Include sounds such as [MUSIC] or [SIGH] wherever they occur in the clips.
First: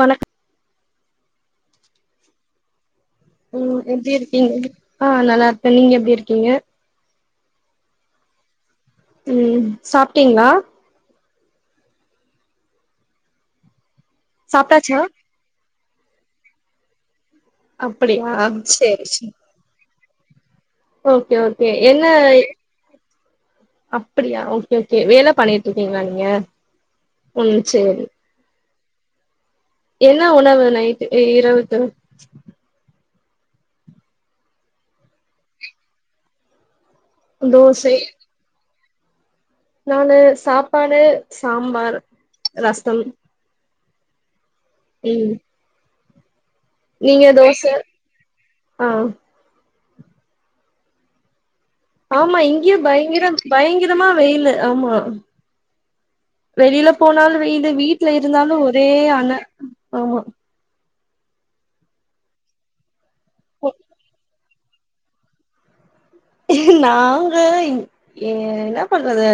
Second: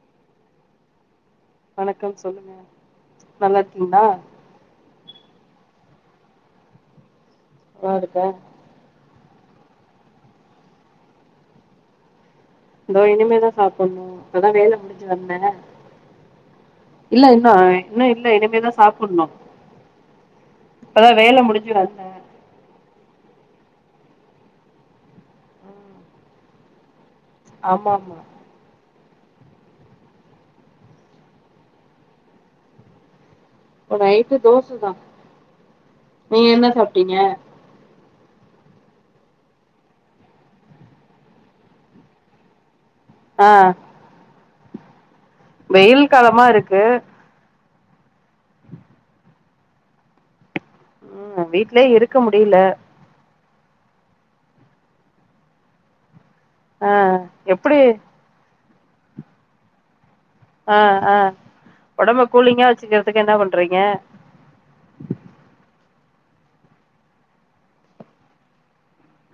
வணக் வணக்கம் சொல்லுங்க நல்லா ம் இருக்கீங்களா எப்படி இருக்கீங்க ஆ நல்லா இருக்கேன் நீங்க எப்படி இருக்கீங்க நல்லாருக்கே ம் சாப்பிட்டீங்களா தோ இனிமேதா சாப்புன்ணு இப்பதா வேல சாப்ட்டாச்சுங்க முடிஞ்சு வந்தே இல்ல இன்னு இன்னு இல்ல அப்படியா இனிமேதா சேரி சாப்புன்ணு சேரி ஓகே ஓகே என்ன அப்பிடியா ஓகே ஓகே வேலை பண்ணிட்டு இருக்கீங்களா நீங்க ம் ஆமா சேரி ஆமா என்ன உணவு நைட்டு இ இருவுக்கு ஓ நைட்டு தோச தா நீங்க என்ன சாப்பிட்டீங்க தோசை நானு சாப்பாடு சாம்பார் ரசம் ஆ ம் வெயில் காலமாருக்கு நீங்க தோச ஆ ம் வீட் ஆமா இங்கேயு பயங்கர பயங்கரமா வெயிலு ஆமா வெளில ஆ போனாலு வெயிலு எப்டி வீட்ல இருந்தாலு ஒரே அண ஆமா ஆ ஆ ஒடம்பு கூலிங்கா வச்சுக்கிறதுக்கு என்ன பண்றீங்க நாங்க இங் ஏ என்ன பண்றது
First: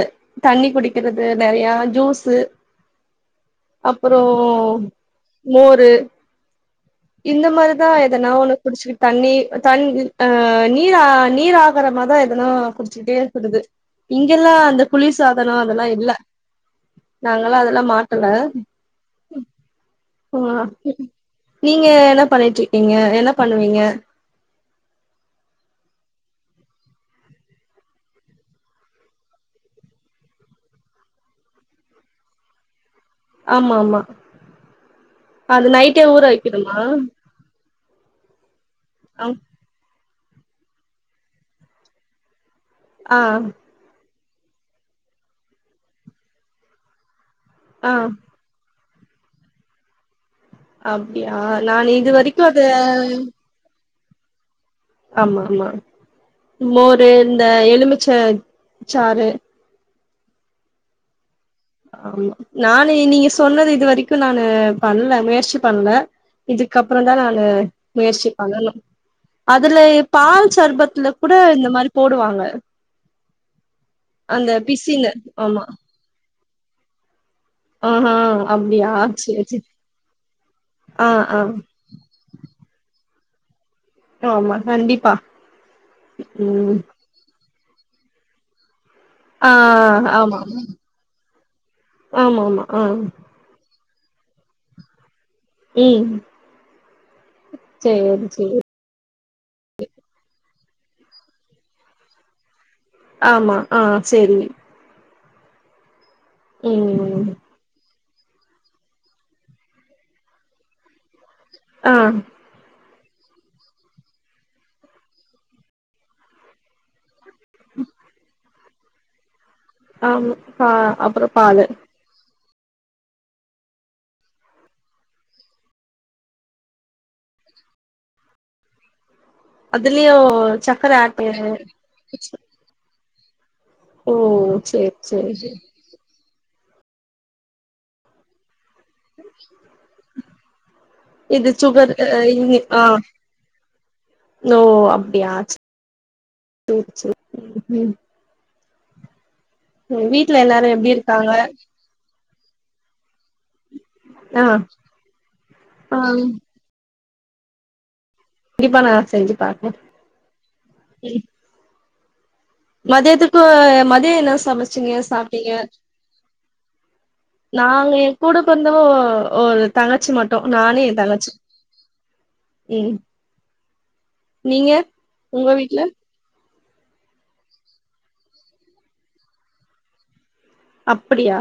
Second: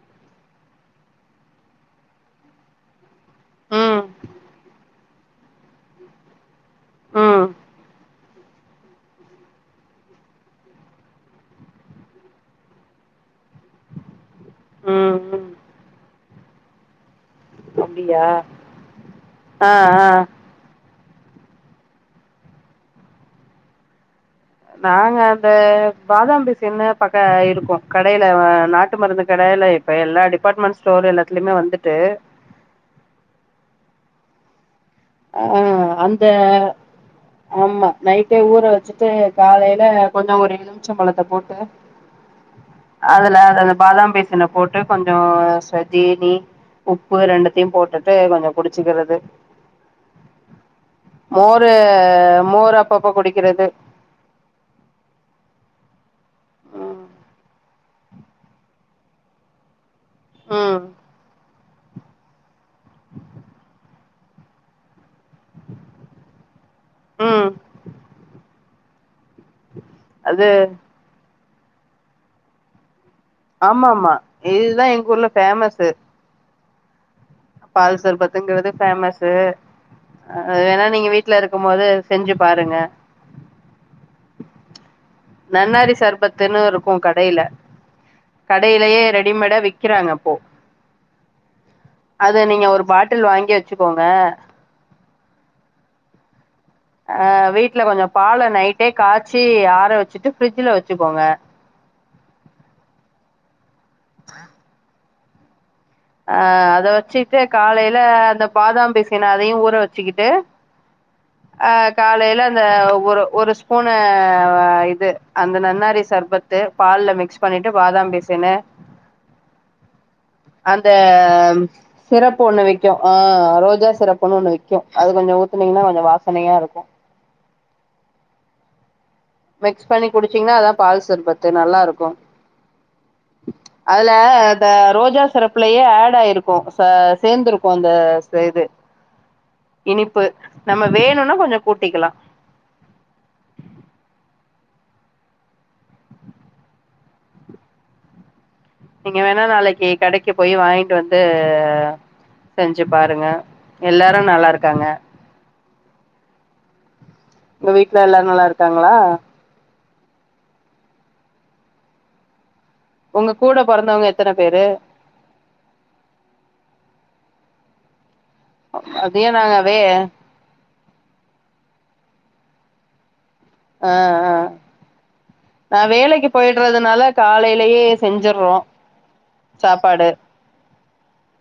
தண்ணி குடிக்கிறது நெறையா ஜூஸ்ஸு ம் அப்பறோ மோரு இந்த ம் மாறிதா எதனா ஒண்ணு குடிச்சுக் தண்ணி தண்ணி அ அ நீர் ஆ நீர் ஆகாரமா தா எதனா குடிச் சிட்டே இருக்கறது இங்கெல்லா அந்த குளிர் ம் ம் சாதனோ அதெல்லா இல்ல நாங்கள்லா அதெல்லா அப்டியா மாட்டல ஆ ஆ ஆ நீங்க என்ன பண்ணிட்டு இருக்கீங்க என்ன பண்ணுவீங்க நாங்க அந்த பாதம் பிசின்னு பக்க இருக்கு கடையில நாட்டு மருந்து கடையில இப்ப எல்லா டிபார்ட்மெண்ட் ஸ்டோர் எல்லாத்துலயுமே வந்துட்டு ஆமாமா ஆ அந்த வைக்கணுமா ஆமா நைட்டே ஊற வச்சுட்டு ஆ காலையில கொஞ்சோ ஒரு எலுமிச்சம் பழத்த போட்டு ஆ அதுல அதுல பாதாம் பீசுன போட்டு கொஞ்சோ அ ஜீனி உப்பு ரெண்டுத்தையு ஆ போட்டுட்டு கொஞ்சோ குடிச்சுக்கிறது அப்டியா மோரு நான் இது வரைக்கு அத மோர் அப்பப்ப குடிக்கிறது ஆமாமா ம் மோரு இந்த எலுமிச்ச சாறு ம் ஆமா நானு நீங்க சொன்னது இது வரைக்கு நானு பண்ணல முயற்சி பண்ணல இதுக்கப்பறோ தா நானு ம் முயற்சி பண்ணணு அதுல அது பால் சர்பத்துல கூட இந்த மாரி போடுவாங்க ஆமா ஆமா அந்த இதுதா எங்க பிசின்னு ஊர்ல ஆமா ஃபேமஸு பால் ஆஹா சர்பத்துங்குறது அப்டியா பேமஸ்சு சேரி சேரி அது வேணா நீங்க ஆ வீட்ல ஆ இருக்கும் போது செஞ்சுபாருங்க ஆமா கண்டிப்பா நன்னாரி சர்பத்துன்னு ம் ருக்கு கடையில கடையிலயே ரெண் ஆ ரெடிமேடா விக்கிறாங்கப்போ ஆமா அத ஆமா ஆமா நீங்க ஆ ஒரு பாட்டில் வாங்கி வ வச்சுக்கோங்க ம் ஆ வீட்ல கொஞ்ச சேரி பால சேரி நைட்டே காய்ச்சி ஆற வச்சுட்டு ஃப்ரிஜ்ஜுல வச்சுக்கோங்க ஆமா ஆ சேரி அ அத ம் வச்சுட்டு காலையில அந்த பாதாம் பிசின் அதையு ஊற வச்சுக்கிட்டு அ ஆ காலையில அந்த ஒரு ஒரு ஸ்பூனு இது அந்த நன்னாரி சர்பத்து பால்ல மிக்ஸ் பண்ணிட்டு பாதாம்பிசின்னு ஆமா பா அந்த அப்புறோ பாலு சிரப்பு ஒன்னு விக்கு அ ரோஜா சிரப்புன்னு ஒன்னு விக்கு அது கொஞ்ச ஊத்துனீங்கன்னா கொஞ்ச வாசனையா ருக்கு மிக்ஸ் பண்ணி அதுலயு குடிச்சீங்னா அதா சக்கர பால் ஆட் பண்ணு சர்பத்து நல்லா ருக்கு அதுல ஓ இந்த சேரி ரோஜா சேரி சிரப்புலயே ஆட் ஆயிருக்கு ச சேந்துருக்கு அந்த இது இனிப் நம்ம வேணு இது சுகர் இங்ஙி அ ஓ அப்டியா சேரி சேர் ம் நீங்க வேணா நாளக்கி கடக்கு வீட்ல போயி எல்லாரு எப்டி வாங்கிட் வந்து இருக்காங்க செஞ்சு பாருங்க எல்லாரு ஆ நல்லா ருக்காங்க ஆ உங்க வீட்ல எல்லாரு நல்லா கண்டிப்பா நா இருக்காங்களா செஞ்சு பாக்ற உங்க மதியத்துக்கு கூட பொறந்தவங்க மதியொ என்ன எத்தன பேரு சமச்சிங்க சாப்பிட்டீங்க நாங்க எ கூட பொறந்தவ அது ஏ நாங்க ஒரு வே தங்கச்சி மட்டு ட்டு நானு எ தங்கச்சி உம் ஆ ஆ உங்க நா வீட்ல வேலக்கி போயிட்றதுனால காலையிலயே செஞ்சிற்றோ சாப்பாடு அப்படியா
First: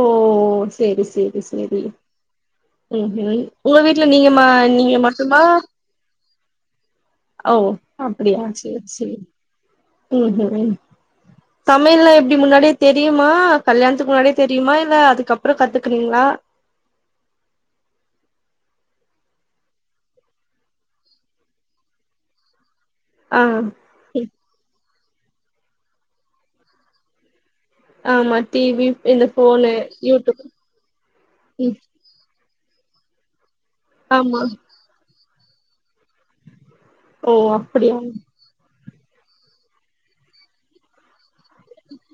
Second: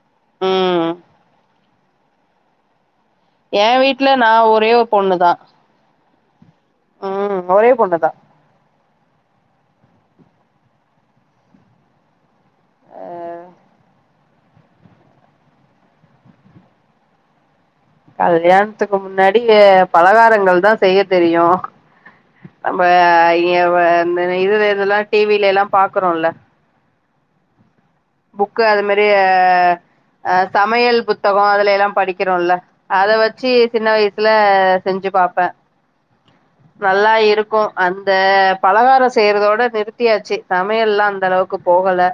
ஓ ம் சேரி சேரி சேரி ம்ஹும் ஏ உங்க வீட்ல நா நீங்க மா ஒரே ஒரு நீங்க பொண்ணுதா மட்டுமா ம் ஓ ஒரே பொண்ணுதா அப்டியா சேர் சேரி உம்ஹு சமையல்லா எப்டி முன்னாடியே அ தெரியுமா கல்யாணத்துக்கு முன்னாடியே தெரியுமா இல்ல அதுக்குக்கப்றொ கத்துக்குனீங்ளா கல்யாணத்துக்கு முன்னாடி பலகாரங்கள் தா செய்ய தெரியு நம்ம ஆ ம் இது இதெல்லா டிவிலெல்லா பாக்குறோல்ல ஆமா புக்கு அது டிவி மாரி இந்த ஃபோனு ஆ யூடியூப் சமையல் புத்தகொ அதுல ம் எல்லா படிக்கிறோல்ல அத வச்சு சின்ன வயசுல ஆமா செஞ்சு பாப்பே நல்லா ஓ இருக்கு அப்டியா அந்த பலகாரொ செய்யறதோட நிறுத்தியாச்சு சமையல்லாஅந்த அளவுக்கு போகல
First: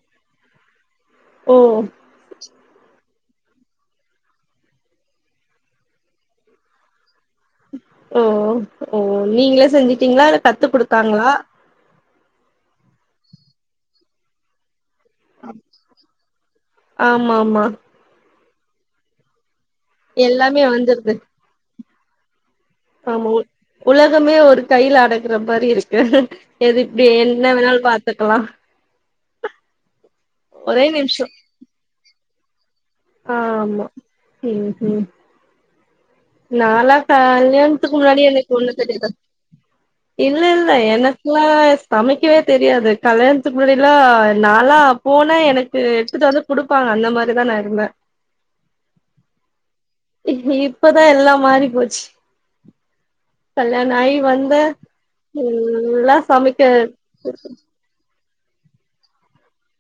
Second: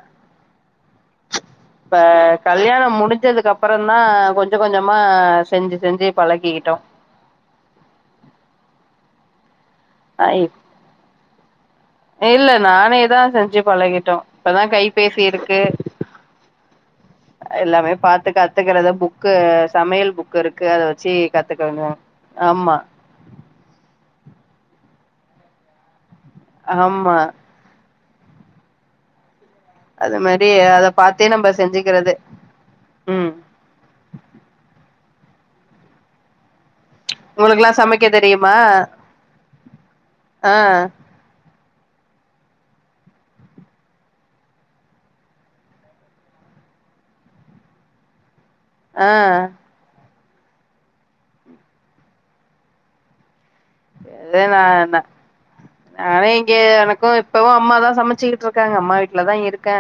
ம் ஆ கல்யாணொ முடிஞ்சுதுக்கு அப்பரந்தா கொஞ்ச கொஞ்சமா செஞ்சு செஞ்சு பழகிக்கிட்டோ ஓ ஓ நீங்களே செஞ்சுட்டீங்ளா ஆ இல்ல கத்து குடுத்தாங்ளா இல்ல நானே தா செஞ்சு பழகிட்டோ இப்பதா கை பேசி இருக்கு ஆமா ஆமா எல்லாமே பாத்து கத்துகிறத புக் புக்கு சமையல் புக் எல்லாமே இருக்கு அத வச்சு வந்துருது கத்துக்கோங்க ஆமா ஆமா உ உலகமே ஒரு கைல அடக்குற மாரி இருக்கு எதுக்கு இப்டி ஆமா என்ன வேணாலு பாத்துக்கலா அத மாரி ஒரே அத நிமிஷோ பாத்தே நம்ப செஞ்சுக்கிறது ம் ஆமா ம் ஹும் நாலா உங்களுக்குல்லா கல்யாணத்துக்கு சமைக்க முன்னாடியே எனக்கு தெரியுமா ஒன்ன தெரியாத இல்ல ஆ இல்ல எனக் குலா சமைக்கவே தெரியாது கல்யாணத்துக்கு முன்னாடிலா நாலா போனா எனக்கு எடுத்துட்டு வந்து குடுப்பாங்க அந்த மாரிதா நா இருந்தே ஆ இப்பதா எல்லா மாறி போச்சு கல்யாண ஆயி வந்தே நானா இங்கே எனக்கு இப்பவு அம்மாதா சமைச்சுக்கிட்டு ருக்காங்க அம்மா வீட்ல தா இருக்கே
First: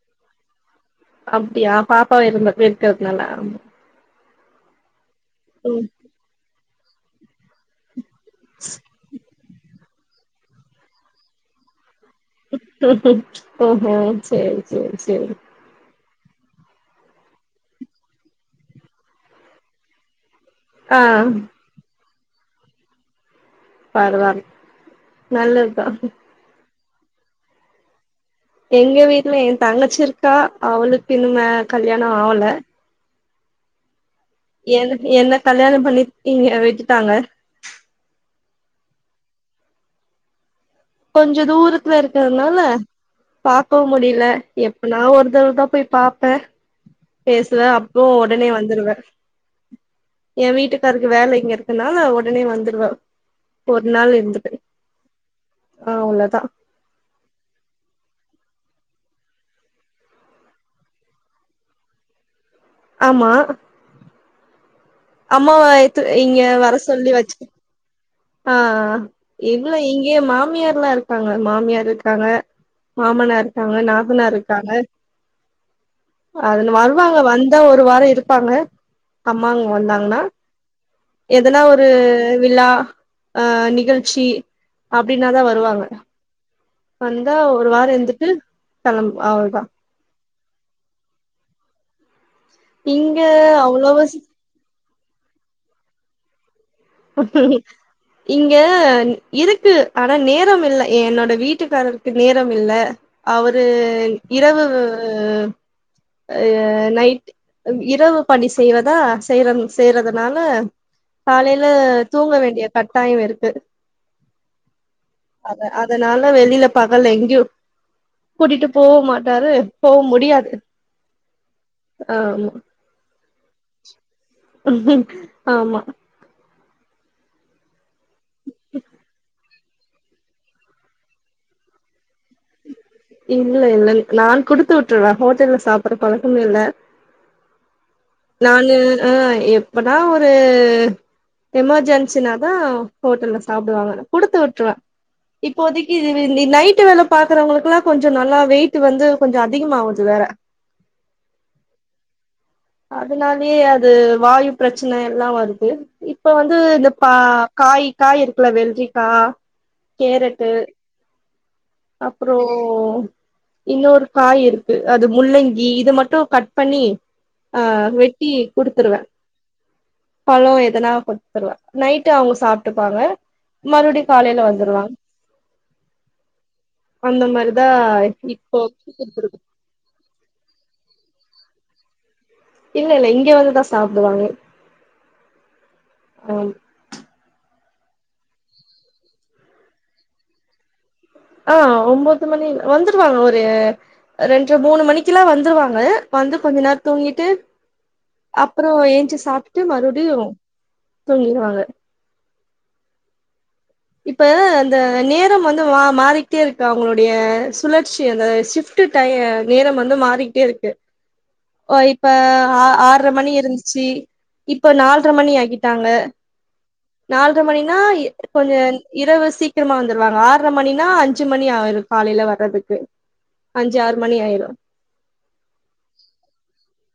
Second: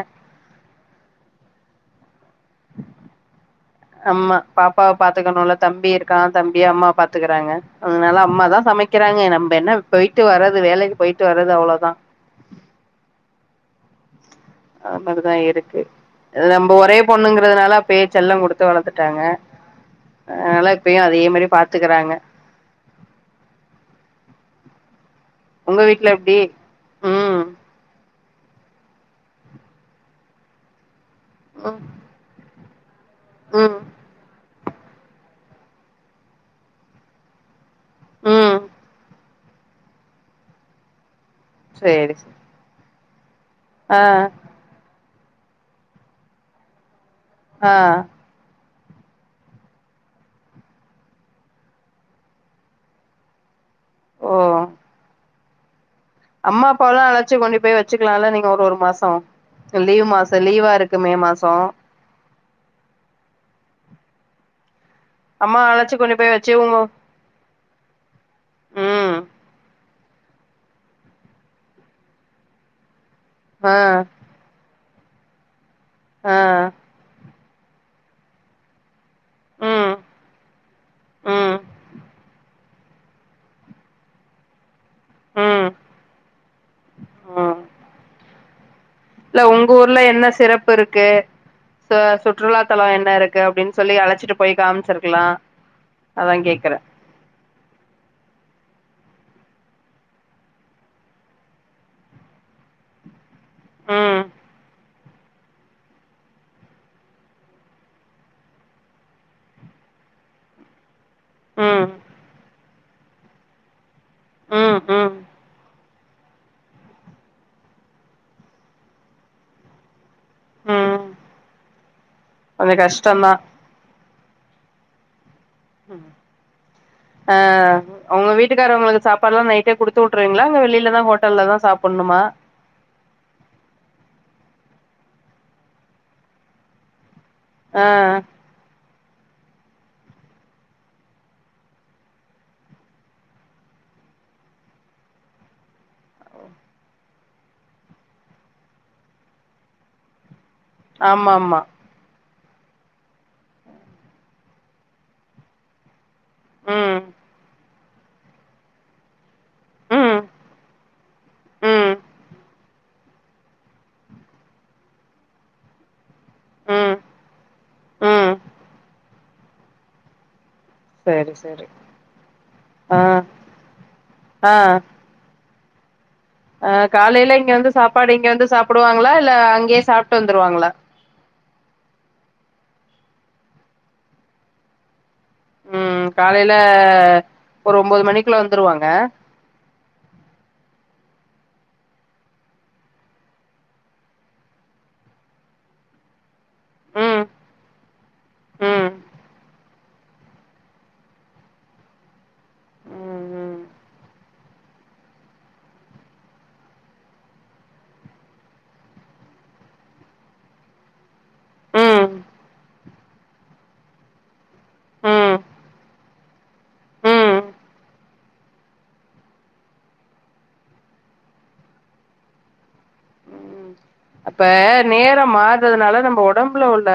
அப்டியா பாப்பாவு இருந்த இப்ப இருக்கிறதுனால அம்மா பாப்பாவ பாத்துக்கணுல ம் தம்பி இருக்கா தம்பிய அம்மா பாத்துக்கிறாங்க அதனால அம்மாதா சமைக்கிறாங்க நம்ம என்ன போயிட்டு வர்றது வேலைக்கு போயிட்டு வர்றது அவ்ளோதா ஓ ஹோ சேரி சேரி அது சேரி மாரிதா இருக்கு அது நம்ம ஒரே பொண்ணுங்கிறதுனால அப்பயே செல்ல குடுத்து வளத்துட்டாங்க அதனாலா இப்பயு ஆ அதே மாரியே பாத்துக்கிறாங்க பரவால்ல நல்லது உங்க தா வீட்ல எப்டி ம் எங்க வீட்ல எ தங்கச்சி இருக்கா அவளுக்கு இன்னுமே ம் கல்யாண ஆவல ம் எனக் என்ன கல்யாண பண்ணி இங்க விட்டுட்டாங்க ம் கொஞ்சோ தூரத்துல சேரி சேரி இருக்கிறதுனால பாக்கவு ஆ முடில எப்பனா ஒரு தடவ தா போய் பாப்பே பேசுவே ஆ அப்போ ஒடனே வந்துருவே எ வீட்டுக்காருக்கு வேல இங்க இருக்குறனால ஒடனே வந்துருவ ஒரு நாள்ல ஓ இருந்துப்பே அவ்ளோதா அம்மா அப்பால்லா அழச்சு கொண்டு போய் வச்சுக்கலால நீங்க ஒரு ஒரு மாசோ த லீவ் மாச லீவா இருக்கு மே மாசோ ஆமா அம்மா அம்மாவ அழச்சு இத்து கொண்டு போய் இங்க வச்சு வர உங்க சொல்லி வச்சுக்க ஆ ஆ ம் இல்ல இங்கேயே மாமியார் ல்லா இருக்காங்க மாமியார் இருக்காங்க மாமனார் ஆ இருக்காங்க நாத்தனார் இருக்காங்க ஆ அதுன்னு வருவாங்க வந்தா ஒரு வாரோ இருப்பாங்க அம்மாங்க ம் வந்தாங்கன்னா ம் எதனா ஒரு விழா ஆ நிகழ்ச்சி அப்டினாதா ம் வருவாங்க வந்தா ம் ஒரு வாரோ இருந்துட்டு கெளம்பு அவ்ளோ தா உள்ள என்ன சிறப்பு இருக்கு ச சுற்றுலாத்தலோ என்ன இங்க இருக்கு அப்டின்னு சொல்லி அவ்ளோவா அழச்சிட்டு போய் காமிச்சிருக்கலா அதான் கேட்கறே இங்க இருக்கு ஆனா நேரமில்ல எ என்னோட வீட்டுக்காரருக்கு நேரம் இல்ல அவரு ம் இரவு வ்வு அ நைட்டு அம் இரவு பணி செய்வதா செய்ற செய்றதுனால காலே ம் தூங்க வேண்டிய கட்டாய இருக்கு ம் ம் ஆமா அ அதனால வெளியில பகல்ல எங்கேயு கூட்டிட்டு போக மாட்டாரு போக முடியாது ம் ஆமா கொஞ்ச கஷ்டந்தா ஆமா அ உங்க வீட்டுக்கார உங்களுக்கு சாப்பாடுல்லா நை ட்டே குடுத்து விட்ருவீங்களாங் வெளிலதா ஹோட்டல்லலதா சாப்பணுமா இல்ல இல்ல நா குடுத்து விட்டுருவே ஹோட்டல்ல சாப்படுற பழக்கமே இல்ல ஆ நானு ஆ எப்பதா ஒரு எமர்ஜென்சினாதா ஹோட்டல்ல சாப்டுவாங்க குடுத்து விட்டுருவே இப்போதைக்கு இது இந்த நைட்டு வேலை பாக்குறவங்களுக்குல்லா கொஞ்ச நல்லா வெயிட் வந்து கொஞ்ச அதிகமாகுது வேற ஆமாமா அதனாலயே அது வாயு பிரச்சனை எல்லா வருது இப்ப வந்து இந்த ம் பா காய் காய் இருக்குல வெல்ரிக்கா ம் கேரட்டு ம் அப்லறோம் இன்னொரு காய் இருக்கு அது முள்ளங்கி இது மட்டு கட் பண்ணி ம் ஆ வெட்டி ம் குடுத்துருவே பலோ எதனா சேரி குடுத்துருவ சேரி நைட்டு அவங்க சாப்ட்டுப்பாங்க ஆ மறுபடியு காலையில வந்துருவாங்க அ அந்த காலையில இங்க மாரிதா வந்து சாப்பாடு இங்க வந்து இப்போ சாப்புடுவாங்களா இல்ல அங்கயே சாப்ட்டு வந்துருவாங்களா இல்ல இல்ல இங்க வந்துதா சாப்டுவாங்க ம் ஆம் காலையில ஒரு ஒம்போது மணிக்குல வந்துருவாங்க ஆ ஒம்போது மணி வந்துருவாங்க ஒரு ரெண்டர மூணு மணிக்கெல்லா வந்துருவாங்க வந்து கொஞ்ச நேர ம் தூங்கிட்டு அப்பறோ ம் ஏஞ்ச்சி சாப்ட்டு மறுபடியு தூங்கிருவாங்க ம் இப்ப அந்த நேரம் வந்து மா மாறிட்டே இருக்கு அவங்களுடைய சுழற்சி அந்த ஷிப்ட் டு டயம் நேர வந்து மாறிட்டே இருக்கு ஓ அ இப்ப ம் ஆ ஆற மணி இருந்துச்சு இப்ப நால்ர மணி ம் ஆக்கிடான்ங்க ம் நால்ர மணினா கொஞ்ச இரவு சீக்கிரமா வந்துருவாங்க ஆறர மணினா அஞ்சு மணி ஆயிரு காலேல வர்றதுக்கு ம் அஞ் ஆறு மணி அப்ப ஆயிரு நேரம் மாறதுனால நம்ம ஒடம்புல உள்ள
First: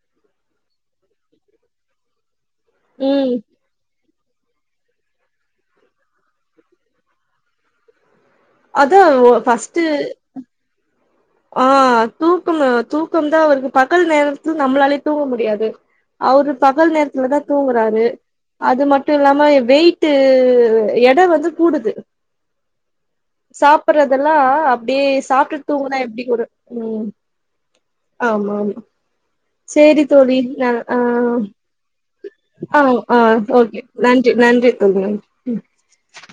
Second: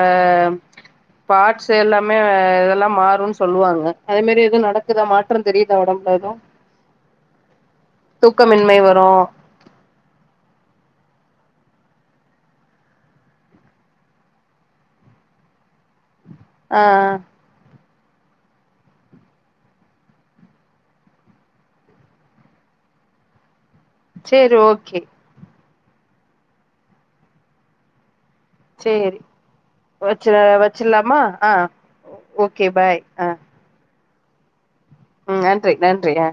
பாட்ஸ் எல்லாமே இதெல்லா ம் மாறும்ன்னு சொல்லுவாங்க அதே மாரி எதுவு நடக்குதா தெரியுதா ஒடம்புல எதுவு தூக்கமின்மை வரு பஸ்ட்டு ஆ தூக்கமு தூக்கம் தா வருது பகல் நேரத்ல நம்மளாலே தூங்க முடியாது அவரு ஆ பகல் நேரத்துலதா தூங்குறாரு அது மட்டு இல்லாம எ வெய்ட்டு எட வந்து கூடுது சாப்பறதெல்லா சேரி ஓகே அப்டியே சாப்ட்டுட்டு தூங்குனா எப்படி கூட ம் ஆமா ஆமா சேரி சேரி வச்சு தோழி ந ஆ வச்சிடலாமா ஆ ஓகே ஆ பாய் ஆ ஓகே நன்றி நன்றி தோழி நன்றி ம் நன்றி நன்றி ஆ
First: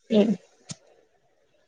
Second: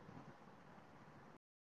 [UNINTELLIGIBLE]